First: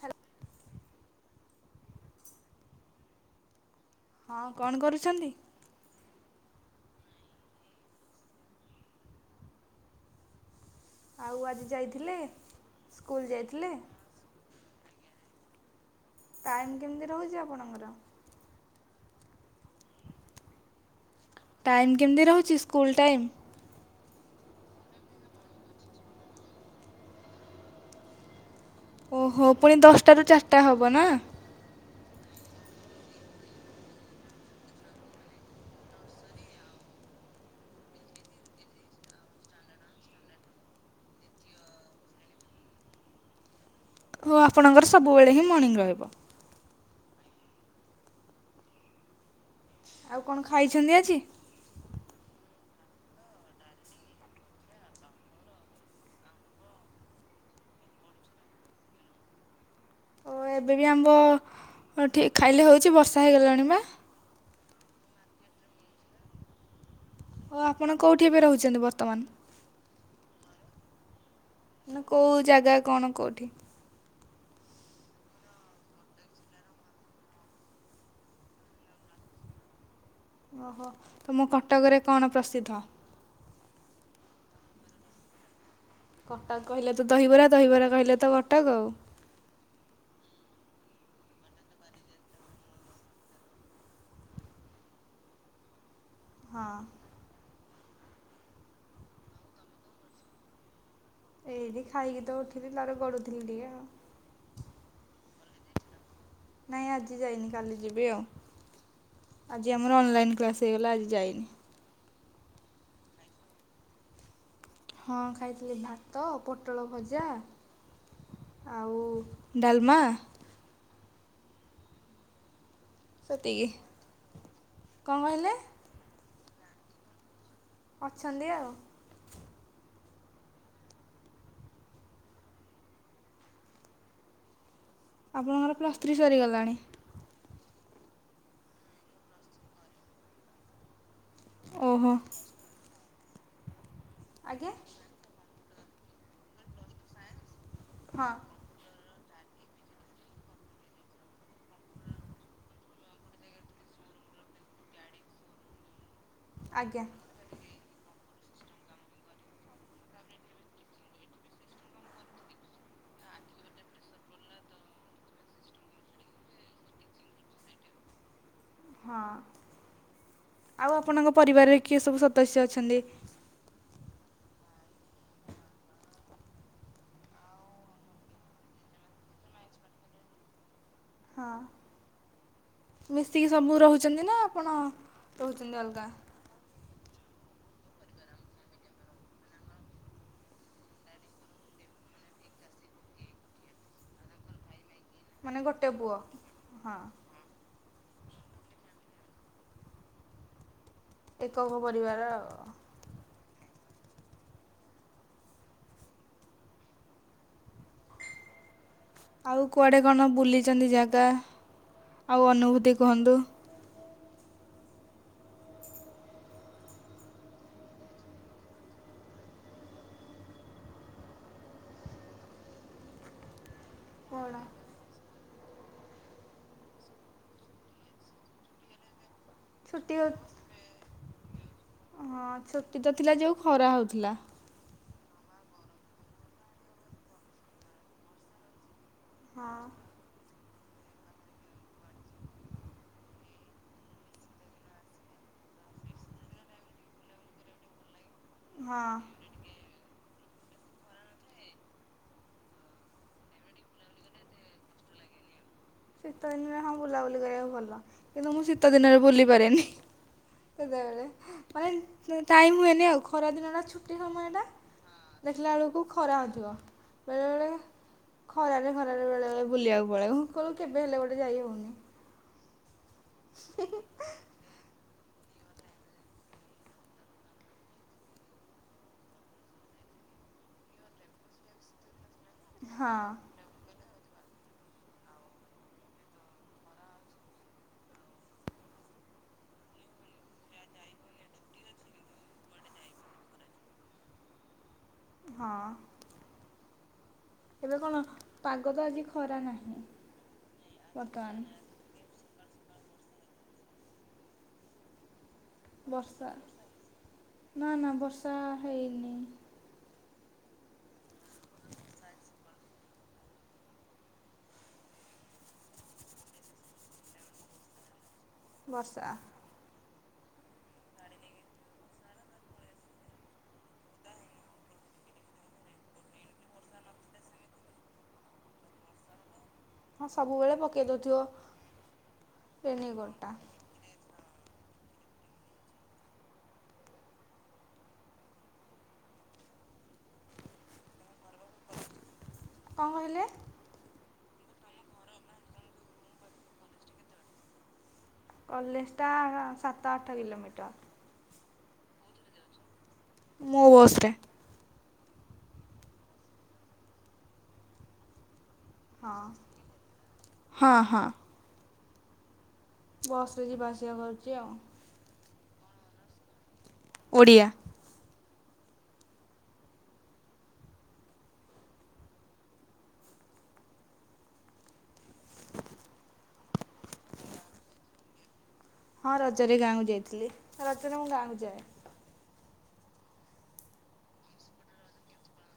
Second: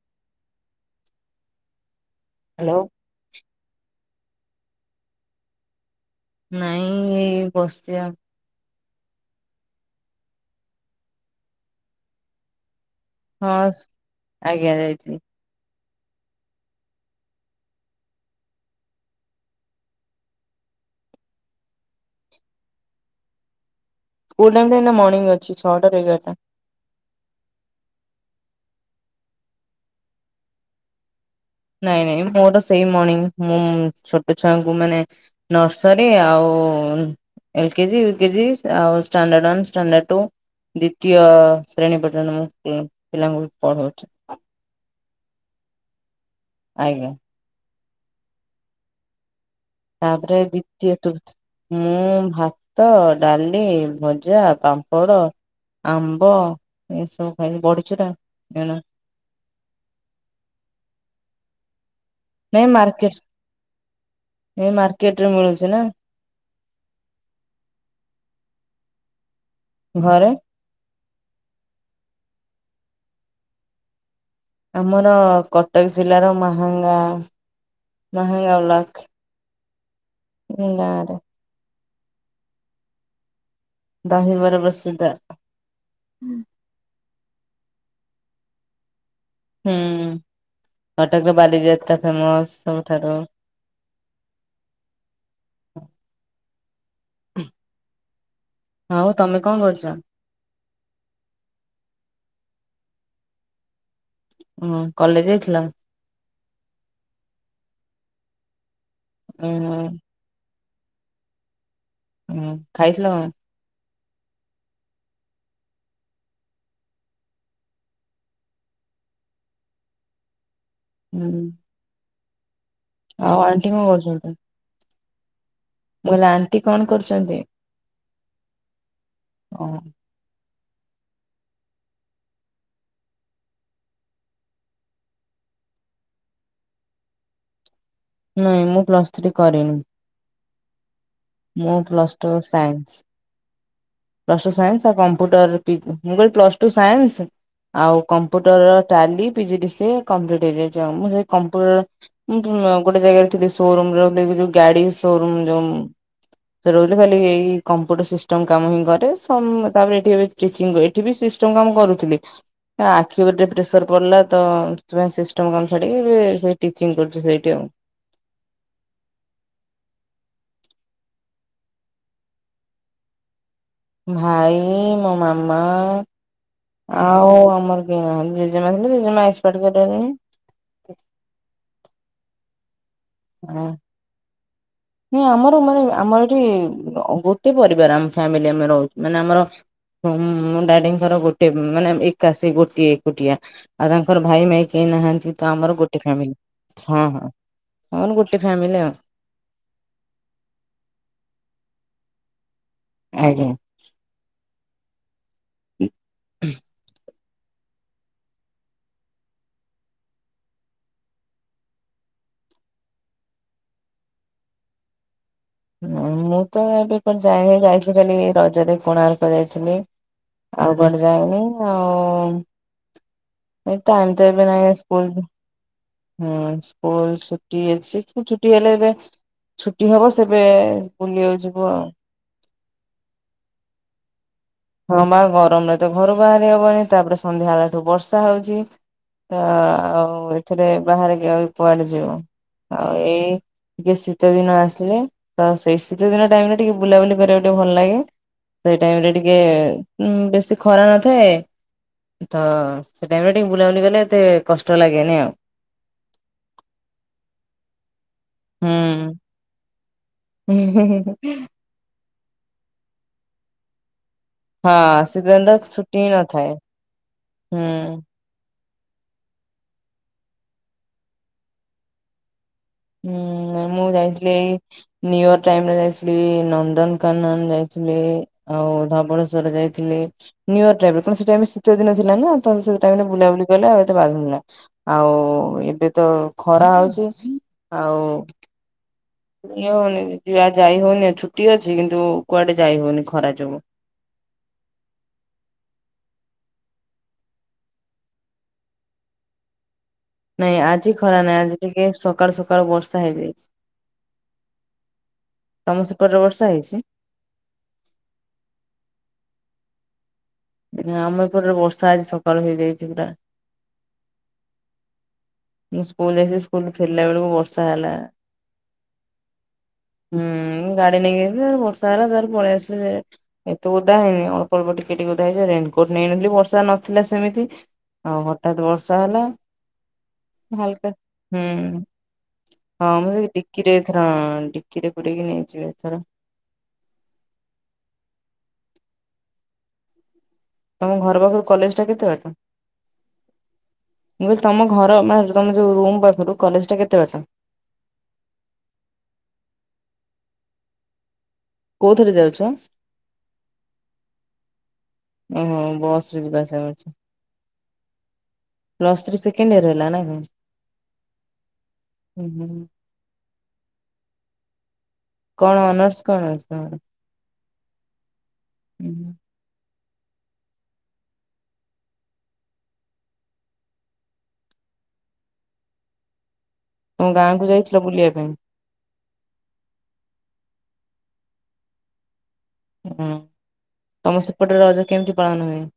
Hello hello. ହଁ କଣ କରୁଛନ୍ତି? ନାଇଁ ଏଇ ବସିିଛି ଆଉ। ଆଉ ଆଜି ଯାଇଥିଲେ? ସ୍କୁଲ ଯାଇଥିଲେ ହଁସ୍ ଆଜ୍ଞା ଯାଇଥିଲି। ଟାଇମ୍ କେମତି ରହୁଛି ଆପଣଙ୍କର? ଟାଇମ୍ କେମିତି ରହୁଛି ସ୍କୁଲ୍ ଟାଇମ୍? ସ୍କୁଲ ଟାଇମଟା ଏନା ମର୍ଣ୍ଣିଂ ଅଛି, ଛଅଟାରୁ ଏଗାରଟା। ଅହୋ ପୁଣି ଦଶଟାରୁ ଚାରିଟା ହବ ନା? ନାଇଁ ନାଇଁ ମୋର ସେଇ ମର୍ଣ୍ଣିଂ ମୁଁ ଛୋଟ ଛୁଆଙ୍କୁ ମାନେ ନର୍ସରୀ ଆଉ ଏଲ କେଜି, ୟୁ କେଜି ଆଉ ଷ୍ଟାଣ୍ଡାର୍ଡ ୱାନ, ଷ୍ଟାଣ୍ଡାର୍ଡ ଟୁ। ଦିତୀୟ ଶ୍ରେଣୀ ପର୍ଯ୍ୟନ୍ତ ମୁଁ ପିଲାଙ୍କୁ ପଢଉଛି। କୁହ ଆପଣଙ୍କର ସବୁବେଳେ ହିଁ ମର୍ଣ୍ଣିଂ ରହିବ। ଆଜ୍ଞା। ଆଉ କଣ ତାପରେ ଖାଇଛନ୍ତି ଦିତୀୟ ଆଜି? ତୃତୀୟ ମୁଁ ଭାତ, ଡାଲି, ଭଜା, ପାମ୍ପଡ଼ ଆମ୍ବ ଏସବୁ ଖାଇଲି ବଡ଼ିଚୁରା ଏଣୁ ଅ ଏବେ ବି ଆମ୍ବ ଠିକ ଖାଇଲେ ହେଉଛି ବର୍ଷା ହେଇଗଲାଣି ବା। ଏବେ ମାର୍କେଟରେ ମିଳୁଛି ନା। ଓ ଆପଣ କେଉଠି ଏବେ ରହୁଛନ୍ତି ବର୍ତ୍ତମାନ? ଘରେ। ନା କୋଉ ଯାଗା କଣ କୋଉଠି? ଆମର କଟକ ଜିଲ୍ଲାର ମାହାଙ୍ଗା ମାହାଙ୍ଗାବ୍ଲକ୍। ଅହ ତମ କଟକରେ କଣ ପ୍ରସିଦ୍ଧ? ଦହିବରା ପ୍ରସିଦ୍ଧ। କଟକ କହିଲେ ତ ଦହିବରା, ଦହିବରା କହିଲେ ତ କଟକ ଆଉ। ହୁଁ କଟକର ବାଲିଯାତ୍ରା ଫେମସ ସବୁଠାରୁ। ହଁ। ଆଉ ତମେ କଣ କରୁଛ? ଏଇଠି ଖାଇକି ତ ଉଠିଲି ତାପରେ ଗଡୁଥିଲି ଟିକେ ଆଉ ଉଁ କଲେଜ ଯାଇଥିଲା? ନାଇଁ ଆଜି ଯାଇନି କାଲି ଯିବି ଆଉ ଉଁ ଆଜି ଆମର ଅନଲାଇନ୍ କ୍ଲାସ୍ ହେଇଗଲା ଆଜି ଯାଇନି। ହୁଁ ଖାଇଥିଲ କଣ? ହଁ ଖାଇଥିଲି ଭାତ, ପୋଟଳ ଭଜା ଆଉ ଡାଲମା। ହୁଁ। ଆଉ ସେତିକି। ଆଣ୍ଟି କଣ କରୁଛନ୍ତି? କଣ କହିଲେ? ମୁଁ କହିଲି ଆଣ୍ଟି କଣ କରୁଛନ୍ତି? ଅଛନ୍ତି ଆଉ। ଅ। ଆପଣଙ୍କର ପ୍ଲସ୍ ଥ୍ରୀ ସରିଗଲାଣି? ନାଇଁ ମୁଁ ପ୍ଲସ ଥ୍ରୀ କରିନି। ମୁଁ ଓହୋ। Plus two science. Plus two ଆଜ୍ଞା ସାଇନ୍ସ ଆଉ କମ୍ପ୍ୟୁଟର ପି ମୁଁ କହିଲି ପ୍ଲସ ଟୁ ସାଇନ୍ସ ଆଉ ହଁ computer tally P G D C A complete ହେଇଯାଇଛି ଆଉ ମୁଁ ସେଇ କମ୍ପୁଟର ଗୋଟେ ଯାଗାରେ ଥିଲି ସୋରୁମର ଗାଡି ସୋରୁମ୍ ଯୋମ୍ ସେଠି ରହୁଥିଲି ଆଜ୍ଞା ଖାଲି ଏଇ କମ୍ପୁଟର ସିଷ୍ଟମ କାମ ହିଁ ଘରେ ସମ୍ ତାପରେ ଏଠି ଏବେ ଟିଚିଙ୍ଗ ଏଠି ବି ସିଷ୍ଟମ କାମ କରୁଥିଲି। ନା ଆଖି ଉପେ ପ୍ରେସର ପଡ଼ିଲା ତ ସେଥିପାଇଁ ସିଷ୍ଟମ କାମ ଛାଡ଼ିକି ସେଇ ଟିଚିଙ୍ଗ କରୁଛି ସେଇଠି ଆଉ ହଁ ଆଉ ଆପଣଙ୍କ ପରିବାରରେ କିଏ ସବୁ ସଦସ୍ୟ ଅଛନ୍ତି? ଭାଇ ମୋ ମାମା ଆଉ ଆମର ଜେଜେମା ଥିଲେ ଜେଜେମା ଏକ୍ସପାର୍ କରିଗଲେଣି। ହଁ ମିଶିକି ସବୁ ରହୁଚନ୍ତି ନା ଆପଣ ନା ଆମର ରହୁଛନ୍ତି ମାନେ ଅଲଗା? ଆମର ଏଠି ଗୋଟେ ପରିବାର ଆମ ଫ୍ୟାମିଲି ଆମେ ରହୁଛ ମାନେ ଆମର ହଁ ହୁଁ ମୋ ଡାଡିଙ୍କର ଗୋଟେ ମାନେ ଏକାଶୀ ଗୋଟିଏ ଏକୁଟିଆ। ଆଉ ତାଙ୍କର ଭାଇ ନାହିଁ କେହି ନାହାନ୍ତି ତ ମାନେ ଆମର ଗୋଟେ ପୁଅ ଫ୍ୟାମିଲି ହଁ ହଁ। ଆମର ଗୋଟେ ଫ୍ୟାମିଲି ଆଉ। ଏକକ ପରିବାର ଆଓ। ଆଜ୍ଞା। [unintelligible] ଆଉ କୁଆଡ଼େ କଣ ବୁଲିଛନ୍ତି ଜାଗା ଆଉ ଅନୁଭୂତି କୁହନ୍ତୁ। ମୁଁ ତ ଏବେ କୋ ଯାଇନି ଯାଇଛି ଖାଲି ରଜରେ କୋଣାର୍କ ଯାଇଥିଲି। ଆଉ ଜଏଣ୍ଟେ ଫ୍ୟାମିଲି ଆଉ। ଟାଇମ୍ ତ ଏବେ କଣ ନାହିଁ ସ୍କୁଲକୁ ହୁଁ ସ୍କୁଲ ଛୁଟି ଅଛି ଛୁଟି ହେଲେ ଏବେ ଛୁଟି ହବ ସେବେ ବୁଲିବାକୁ ଯିବ ଆଉ। ହଁ ଛୁଟି ତ ଥିଲା ଯୋଉ ଖରା ହୋଉଥିଲା। ହଁ ବା ଗରମ ରେ ତ ଘରୁ ବାହାରି ହବନି ତାପରେ ସନ୍ଧ୍ୟା ବଳଠୁ ବର୍ଷା ହୋଉଚି। ତ ହଁ ଆଉ ଏଥିରେ ବାହାରିକି ଆଉ କୁଆଡେ ଯବ ଆଉ ଏ ଯୋଉ ଶୀତ ଦିନ ଆସିଲା ତ ସେଇ ଶୀତ ଦିନ ଟାଇମ୍ ରେ ଟିକେ ବୁଲାବୁଲି କରିବାକୁ ଟିକେ ଭଲ ଲାଗେ। ସେଇ ଟାଇମ୍ ହଁ ରେ ଟିକେ ବେଶୀ ଖରା ନଥାଏ। ତ ସେ ଟାଇମ୍ ରେ ଟିକେ ବୁଲାବୁଲି କଲେ ଏତେ କଷ୍ଟ ଲାଗେନି ଆଉ। ଶୀତ ଦିନରେ ହଁ ବୁଲାବୁଲି କରିବାକୁ ଭଲ କିନ୍ତୁ ମୁଁ ଶୀତ ହୁଁ। ଦିନରେ ବୁଲି ପାରେନି। ସେତେବେଳେ ମାନେ ଟାଇମ୍ ହୁଏନି ଆଉ ଖରା ଦିନ ଛୁ ଟି ଦିନ ଏଇଟା ହଁ ଶୀତ ଦିନ ତ ଦେଖିଲା ଛୁଟି ବେଳକୁ ହିଁ ଖରା ନଥାଏ ହୋଉଥିବ ବେଳେବେଳେ ହୁଁ। ଖରାରେ ଖରାରେ ବେଳେଳେ ବୁଲିବାକୁ ପଳେଇଲୁ ମୁଁ କହିଲୁ କେବେ ହେଲେ ଗୋଟେ ଯାଇ ହୋଉନି। ହୁଁ ନାଇଁ ମୁଁ ଯାଇଥିଲି ଏଇ ନିୟର୍ ଟାଇମ୍ ଯାଇଥିଲି ନନ୍ଦନକାନନ ଯାଇଥିଲି ଆଉ ଧବଳେଶ୍ୱର ଯାଇଥିଲେ ନିୟର୍ ଟା ବି କଣ ସେଠି ଆମେ ଶୀତ ଦିନ ଥିଲା ନା। ତ ମୁଁ ସେଇ ଟାଇମ୍ ହଁ ବୁଲା ବୁଲି ଗଲେ ଆ ଏତ ବାଧିନଥିଲା ଆଉ ଏବେ ତ ଖରା ହୋଉଚି। ଆଉ ଇଏ ହୋଉନି ଯାଇ ହୋଉନି ଆଉ ଛୁଟି ଅଛି କିନ୍ତୁ କୁଆଡେ ଯାଇ ହୋଉନି ଖରା ଯୋଗୁ। ହଁ। ଏବେ କଣ ପାଗ ତ ଆଜି ଖରା ନାହିଁ। ନାଇଁ ଆଜି ଖରା ନାହିଁ ଆଜି ବର୍ତ୍ତମାନ ଟିକେ ସକାଳୁ ସକାଳୁ ବର୍ଷା ହେଇଯାଇଚି। ବର୍ଷା ନା ନା ବର୍ଷା ହେଇନି। ଆମ ଏ ଉପରେ ବର୍ଷା ଆଜି ସକାଳୁ ହେଇଯାଇଛି ପୁରା। ମୁଁ ସ୍କୁଲ ଯାଇଥିଲି ସ୍କୁଲ ଫେରିଲା ବେଳକୁ ବର୍ଷା ହେଲା। ବର୍ଷା। ହୁଁ ଗାଡି ନେଇକି ଯିବି ବର୍ଷା ହେଲା ତାପରେ ପଳେଇ ଆସିଲି ସେ ଏତ ତୁ ଉଧା ହେଇନି ଅଳ୍ପ ଅଳ୍ପ ଟିକେ ଟିକେ ଓଧା ହେଇସାଇଲେଣି ରେନିକୋଟ ନେଇଥିଲି ବର୍ଷା ନଥିଲା ସେମିତି ଆଉ ହଠାତ୍‌ ବର୍ଷା ହେଲା। ହଁ ସବୁବେଳେ ହାଲକା ପକାଇ ଦେଉଥିବ ହୁଁ ହଁ ମୁଁ ରେନିକୋଟ୍ଟା ଡିକିରେ ଥର ଡିକିରେ ପୁରେଇକି ନେଇଯିବି ଏଥର। ତମ ଘର ପାଖରୁ କଲେଜ୍‌ ଟା କେତେ ବାଟ? କଣ କହିଲେ ମୁଁ କହିଲି, ତମ ଘର ମ ତମେ ଯୋଉ ରୁମ୍ ପାଖରୁ, କଲେଜ୍‌ ଟା କେତେ ବାଟ? କଲେଜ୍‌ ଟା ସାତ ଆଠ କିଲୋମିଟର। କୋଉଥରେ ଯାଉଚ? ମୋ ବସ ରେ। ଓହୋ। ବସ ରେ ଯିବା ଆସିବା କରୁଛ। ପ୍ଲସ୍ ଥ୍ରୀ ହଁ ସେକେଣ୍ଡ ଇୟର ହେଲା ନା କଣ? ହଁ ଓହୋ। ବସରେ, ଯିବା ଆସିବା କରୁଛି ଆଉ। କଣ, ଅନର୍ସ କଣ ଅଛି ତମର? ଓଡ଼ିଆ। ହୁଁ। [inaudible] ତମ ଗାଁ କୁ ଯାଇଛି ତ ବୁଲିବା ପାଇଁ। ହଁ ରଜରେ ଗାଁକୁ ଯାଇଥିଲି। ରଜରେ ମୁଁ ଗାଁକୁ ଯାଏ। ହଁ। ତମ ସେପଟରେ, ରଜ କେମିତି ପାଳନ ହୁଏ?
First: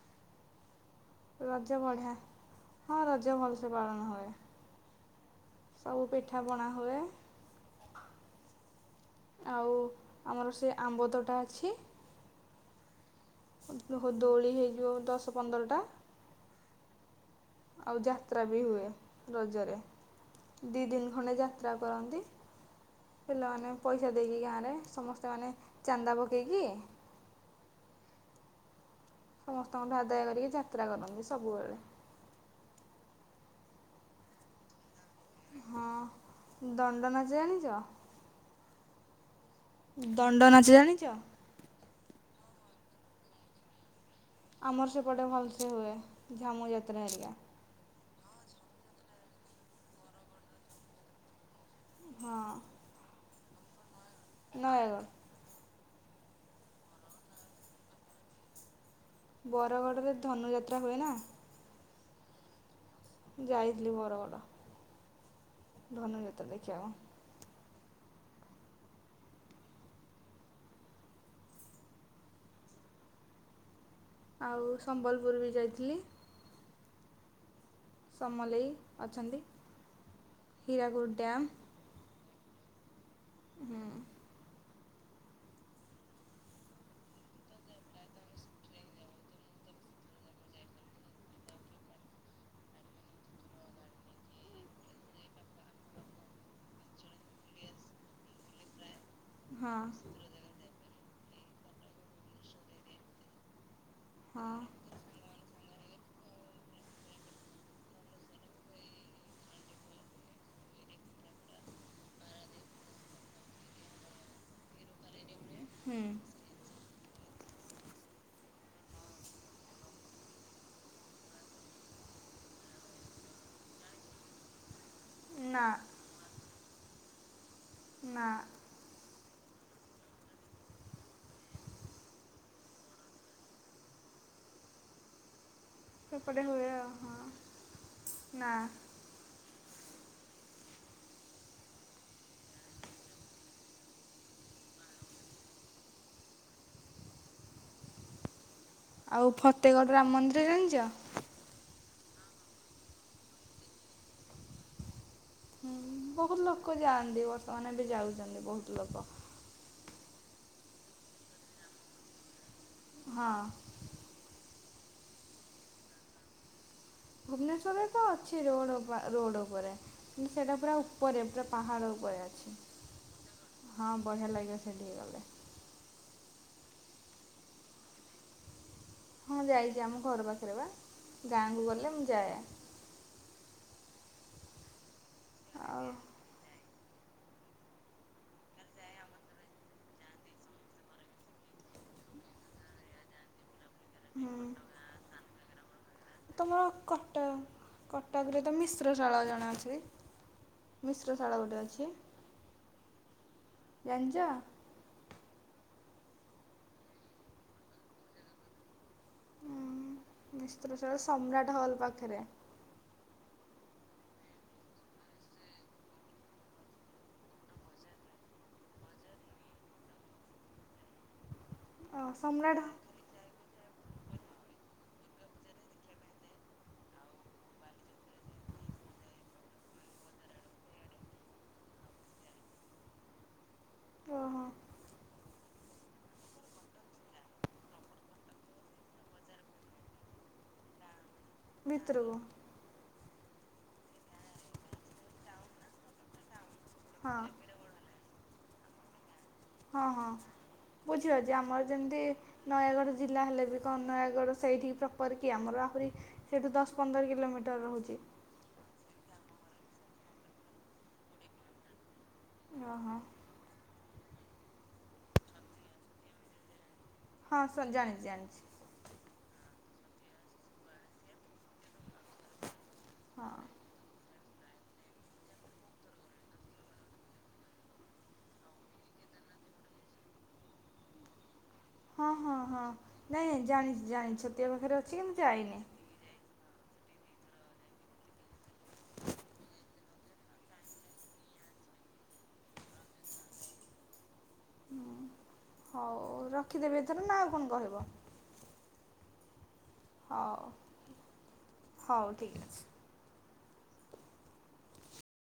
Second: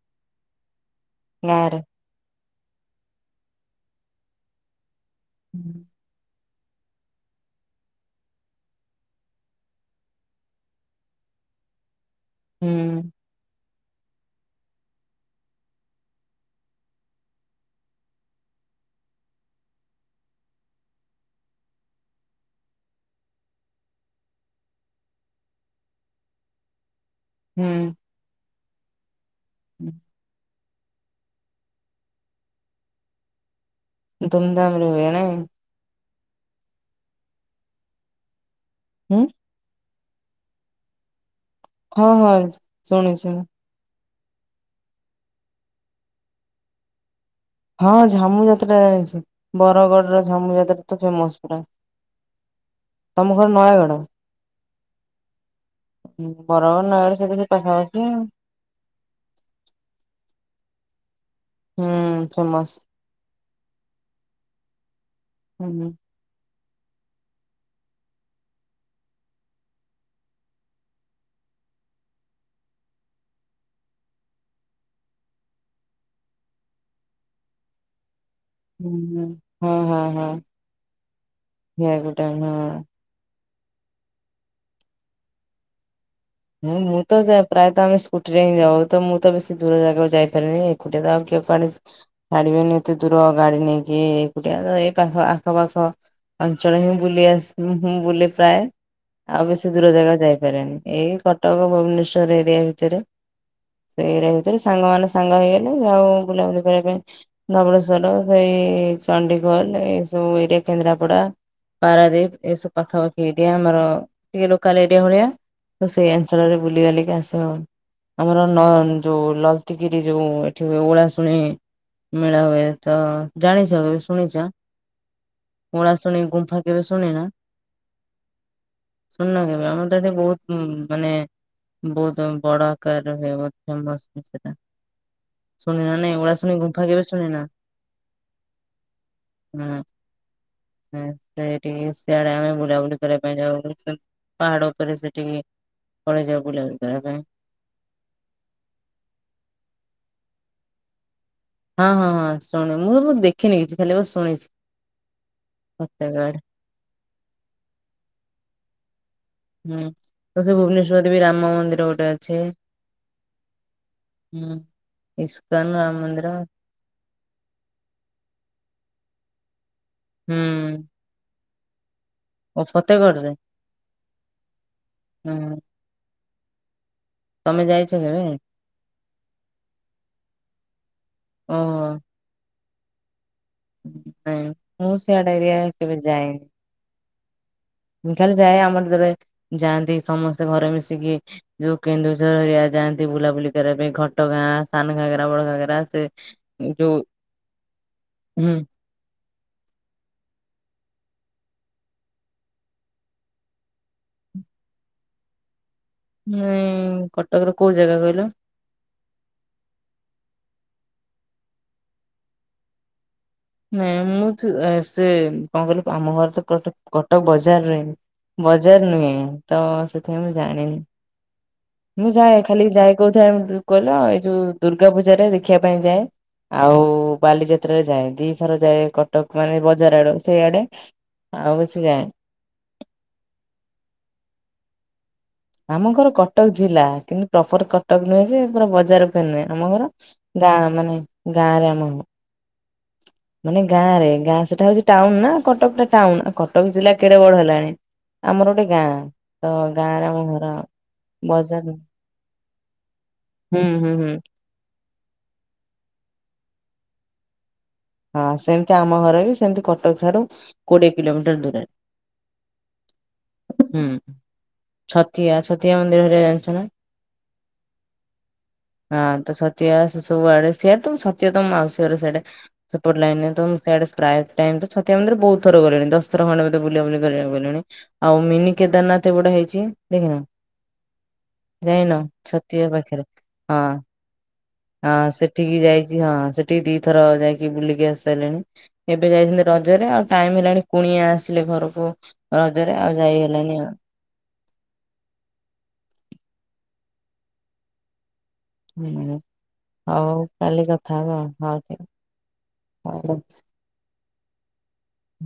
ଗାଁରେ? ରଜ ବଢ଼ିଆ। ହଁ, ରଜ ଭଲସେ ପାଳନ ହୁଏ। [inaudible] ସବୁ ପିଠାପଣା ହୁଏ। ଆଉ, ଆମର ସେ ଆମ୍ବତୋଟା ଅଛି ହୁଁ। ଦୋଳି ହେଇଯିବ, ଦଶ ପନ୍ଦରଟା। ଆଉ ଯାତ୍ରା ବି ହୁଏ, ରଜରେ। ଦି ଦିନ ଖଣ୍ଡେ ଯାତ୍ରା କରନ୍ତି। ପିଲାମାନେ ପଇସା ଦେଇକି ଗାଁରେ। ସମସ୍ତେ ମାନେ ଚାନ୍ଦା ପକେଇକି ହୁଁ। ସମସ୍ତଙ୍କଠୁ ଆଦାୟ କରିକି, ଯାତ୍ରା କରନ୍ତି। ସବୁବେଳେ। ଧୁମଧାମରେ ହୁଏ ନାଇ? ହଁ। ଦଣ୍ଡନାଚ ଜାଣିଛ? ହୁଁ? ଦଣ୍ଡ ନାଚ ଜାଣିଛ? ହଁ, ହଁ ଶୁଣିଛି ଶୁଣିଚି। ଆମର ସେପଟେ ଭଲସେ ହୁଏ। ଝାମୁ ଯାତ୍ରା ଏରିକା। ହଁ। ଝାମୁ ଯାତ୍ରା ଜାଣିଛି। ବରଗଡ ର ଝାମୁ ଯାତ୍ରା ତ ଫେମସ ପୁରା। ହଁ। ତମ ଘର ନୟାଗଡ? ନୟାଗଡ୍। ହଁ। ବରର ନରେ ସେ ସେ ପାଖାପାଖି ଆଉ। ବରଗଡ଼ରେ ଧନୁଯାତ୍ରା ହୁଏ ନା? ହୁଁ। ଫେମସ। ଯାଇଥିଲି ବରଗଡ। ହୁଁ ହୁଁ ଧନୁ ଯାତ୍ରା ଦେଖିବା କୁ। ଆଉ ସମ୍ବଲପୁର ବି ଯାଇଥିଲି। ସମଲେଇ ହ ଅଛନ୍ତି ହଁ ହଁ ହଁ। ହୀରାକୁଦ ଡ୍ୟାମ୍ [unintelligible] ହୁଁ। ହୁଁ। ମୁଁ ତ, ପ୍ରାୟତଃ ଆମେ ସ୍କୁଟିରେ ହିଁ ଯାଉ। ତ ମୁଁ ତ ବେଶୀ ଦୂର ଜାଗାକୁ ଯାଇପାରିନି। ଏକୁଟଆ କଡେ ଛାଡିବେନି, ଏତେ ଦୂର ଗାଡି ନେଇକି ଏକୁଟିଆ ଏଇ ପାଖ ଆଖପାଖ ଅଞ୍ଚଳ ହିଁ ବୁଲି ଆସ, ବୁଲି ପ୍ରାୟ। ଆଉ ବେଶୀ ହଁ ଦୂର ଜାଗା ଯାଇପ ଏଇ କଟକ ଭୁବନେଶ୍ୱର, ଏରିଆ ଭିତରେ। ସେ ଏରିଆ ହଁ ଭିତରେ ସାଙ୍ଗମାନେ ସାଙ୍ଗ ହେଇଗଲେ ଆଉ ବୁଲାବୁଲି କରିବା ପାଇଁ ଧବଳେଶ୍ୱର ସେଇ ଚଣ୍ଡିଖୋଲ୍ ଏଇ ସବୁ ଏରିଆ କେନ୍ଦ୍ରାପଡ଼ା ପାରାଦ୍ୱୀପ ଏସବୁ ପାଖାପାଖି ଆମର ଟିକେ ଲୋକାଲ୍ ଏରିଆ ଭଳିଆ। ତ ହୁଁ ସେଇ ଅଞ୍ଚଳରେ ବୁଲିବାଲିକି ଆସ ଆମର ନ ଯୋଉ ଲଲତିଗିରି ଯୋଉ ଏଠି ଓଳାଶୁଣି ମେଳା ହୁଏ ତ ଜାଣିଛ କେବେ ଶୁଣିଛ? ନା ପଳା ଶୁଣି ଗୁମ୍ଫା କେବେ ଶୁଣିନ? ନା। ଶୁଣିନ କେବେ ଆମର ତ ଏଠି ବୋହୁତ ଉଁ ମାନେ ବୋହୁତ ବଡ଼ ଆକାର ହୁଏ ବୋହୁତ ଫେସ୍ ବି ସେଟା। ଶୁଣିନ ନାଇଁ ଉଆ ସେପଟେ ଶୁଣି ହୁଏ ଗୁମ୍ଫା ଆଉ କେବ ହଁ ଶୁଣିନ। ନା ହୁଁ। ହୁଁ ପ୍ରାୟ ହେଠିକେ ସିଆଡ଼େ ଆମେ ବୁଲାବୁଲି କରିବା ପାଇଁ ଯାଉ [unintelligible] ପାହାଡ଼ ଉପରେ ସେ ଠିକି ପଳେଇଯାଉ ବୁଲାବୁଲି କରିବା ପାଇଁ। ଆଉ ଫଟେଗଡ଼ ରାମ ମନ୍ଦିର ଜାଣିଛ? ହଁ ହଁ ହଁ ଶୁଣିନି ମୁଁତ ଦେଖିନେଇଛି ଖାଲି [unintelligible] ଶୁଣିଛି। ହୁଁ ଫତେଗଡ ବୋହୁତ ଲୋକ ଯାଆନ୍ତି ବର୍ତ୍ତମାନ ବି ଯାଉଛନ୍ତି ବୋହୁତ ଲୋକ। ହୁଁ ତ ସେ ଭୁବନେଶ୍ଵରରେ ବି ରାମ ମନ୍ଦିର ଗୋଟେ ଅଛି। ହଁ। ହୁଁ ଇସ୍କାନ ରାମ୍ ମନ୍ଦିର। ଭୁବନେଶ୍ୱରରେ ତ ଅଛି ରୋଡ଼ ବା ରୋଡ଼ ଉପରେ କିନ୍ତୁ ହୁଁ ସେଇଟା ପୁରା ଉପରେ ରେ ପାହାଡ଼ ଉପରେ ଅଛି ଓ ଫତେଗଡରେ ହଁ ବଢ଼ିଆ ଲାଗିବ ସେଇଠିକି ଗଲେ। ହୁଁ। ତମେ ଯାଇଛ କେବେ? ହଁ ଯାଇଛି ଆମ ଘର ପାଖରେ ବା ଗାଁକୁ ଗଲେ ଓହୋ ମୁଁ ଯାଏ। ନାଇଁ ମୁଁ ସେଆଡ଼େ ଏରିଆ ଆଉ କେବେ ଯାଏନି। ମୁଁ ଖାଲି ଯାଏ ଆମର ଯେତେବେଳେ ଯାଆନ୍ତି ସମସ୍ତେ ଘରେ ମିଶିକି ଯୋଉ କେନ୍ଦୁଝର ଏରିଆ ଯାଆନ୍ତି ବୁଲାବୁଲି କରିବା ପାଇଁ ଘଟ ହୁଁ ଗାଁ ସାନ ଘାଗରା ବଡ଼ ଘାଗରା ସେ ତମର ଯୋଉ କଟ କଟକରେ ତ ହୁଁ ମିଶ୍ ଶ୍ରଶଳା ଜଣେ ଅଛି ମିଶ୍ରଶାଳା ଗୋଟେ ଅଛି। ଜାଣିଚ? ନାଇଁ କଟକ ର କୋଉ ଜାଗା କହିଲ? ମିଶ୍ରଶାଳା ସମ୍ରାଟ ହଲ୍ ପାଖେରେ। ନାଇଁ ମୁଁ ତ ଆ ସେ କଣ କହିଲ ଆମ ଘର ତ କଟକ କଟକ ବଜାରରେ ହିଁ। ବଜାର ନୁହେଁ ତ ସେଥିପାଇଁ ମୁଁ ଜାଣିନି। ଓ ମୁଁ ଯାଏ ସମ୍ରାଟ ଖାଲି ଯାଏ କୋଉଥାଏ ଉଁ ଉଁ କହିଲ ଏଇ ଯୋଉ ଦୁର୍ଗା ପୂଜା ଟା ଦେଖିବା ପାଇଁ ଯାଏ। ଆଉ ବାଲିଯାତ୍ରାରେ ଯାଏ ଦିଥର ଯାଏ କଟକ ମାନେ ବଜାର ଆଡ଼ ସେଇଆଡ଼େ। ଆଉ ବେଶୀ ଯାଏନି। ଓହୋ। ଆମ ଘର କଟକ ଜିଲ୍ଳା କିନ୍ତୁ ପ୍ରପର କଟକ ନୁହେଁ ଯେ ପୁରା ବଜାର [unintelligible] ନୁହେଁ ଆମ ଘର ଗାଁ ମାନେ ଗାଁରେ ଆମ [unintelligible] ଭିତରକୁ ମାନେ ଗାଁ ରେ ଗାଁ ସେଟା ହଉଛି ଟାଉନ ନା କଟକ ଟା ଟାଉନ ଆ କଟକ ଜିଲ୍ଲା ହଁ କେଡ଼େ ବଡ଼ ହେଲାଣି। ଆମର ଗୋଟେ ଗାଁ। ତ ହଁ ଗାଁରେ ହଁ ଆମ ଘର ବୁଝିପାରୁଛି ଆମର ବଜାର ଯେମିତି ନୟାଗଡ଼ ଜିଲ୍ଲା ହେଲେ ହୁଁ ବି କଣ ହୁଁ ହୁଁ ନୟାଗଡ଼ ସ୍ ସେଇଠି ପ୍ରପର କି ଆମର ଆହୁରି ସେଇଠୁ ଦଶ ପନ୍ଦର କିଲୋମିଟର ରହୁଛି। ହଁ ସେମିତି ଆମ ଘର ବି ସେମିତି କଟକ ଠାରୁ କୋଡ଼ିଏ କିଲୋମିଟର ଦୂରରେ। ଅହ। ଉଁ ଉଁ ହୁଁ ହୁଁ ଛତିଆ ଛତିଆ ମନ୍ଦିର ହରେଆ ଜାଣିଛ ନା? ହଁ ସ ଜାଣିଛି ଜାଣିଛି। ହଁ ତ ସତିଆ ସେ ସବୁ ଆଡ଼େ ସେ ତ ଛତିଆ ତମ ମାଉସି ପରେ ସେଇଟା ସେପଟ ଲାଇନ୍ ହଁ ତ ମୁଁ ସାଇଡେ ପ୍ରାୟତ୍ ଟାଇମ ମନ୍ଦିରେ ବୋହୁତ ଥର ଗଲେଣି ଦଶଥର ଖଣ୍ଡେ ବୋଧେ ବୁଲା ବୁଲି ଗଲେଣି। ଆଉ ମିନି କେଦାରନାଥ ଏପଟେ ହେଇଛି ଦେଖିନ? [inaudible] ଯାଇନ ହଁ ହଁ ହଁ ଛତିଆ ପାଖରେ। ନାଇଁଁ ନାଇଁ ହଁ ଜାଣିଚି ଜାଣିଚି ଛତିଆ ପାଖରେ ଅଛି ହଁ କିନ୍ତୁ ସେଠିକି ଯାଇନି। [unintelligible] ହଁ ସେଠି ଦିଥର ଯାଇକି ବୁଲିକି ଆସି ସାରିଲଣି। ଏବେ ଯାଇଥିଲି ରଜରେ ଆଉ ଟାଇମ ହେଲାଣି କୁଣିଆ ଆସିଲେ ଘରକୁ। ରଜ ରେ ଆଉ ଯାଇ ହେଲାନି ଆଉ। ହୁଁ ହଉ ରଖିଦେବି ଏଥର ନା ଆଉ କଣ କହିବ? ହୁ ହଉ କାଲି କଥା ହବ ହଉ ଠିକ ଠିକ୍ ଅଛି। ହଉ ରଖୁଚି।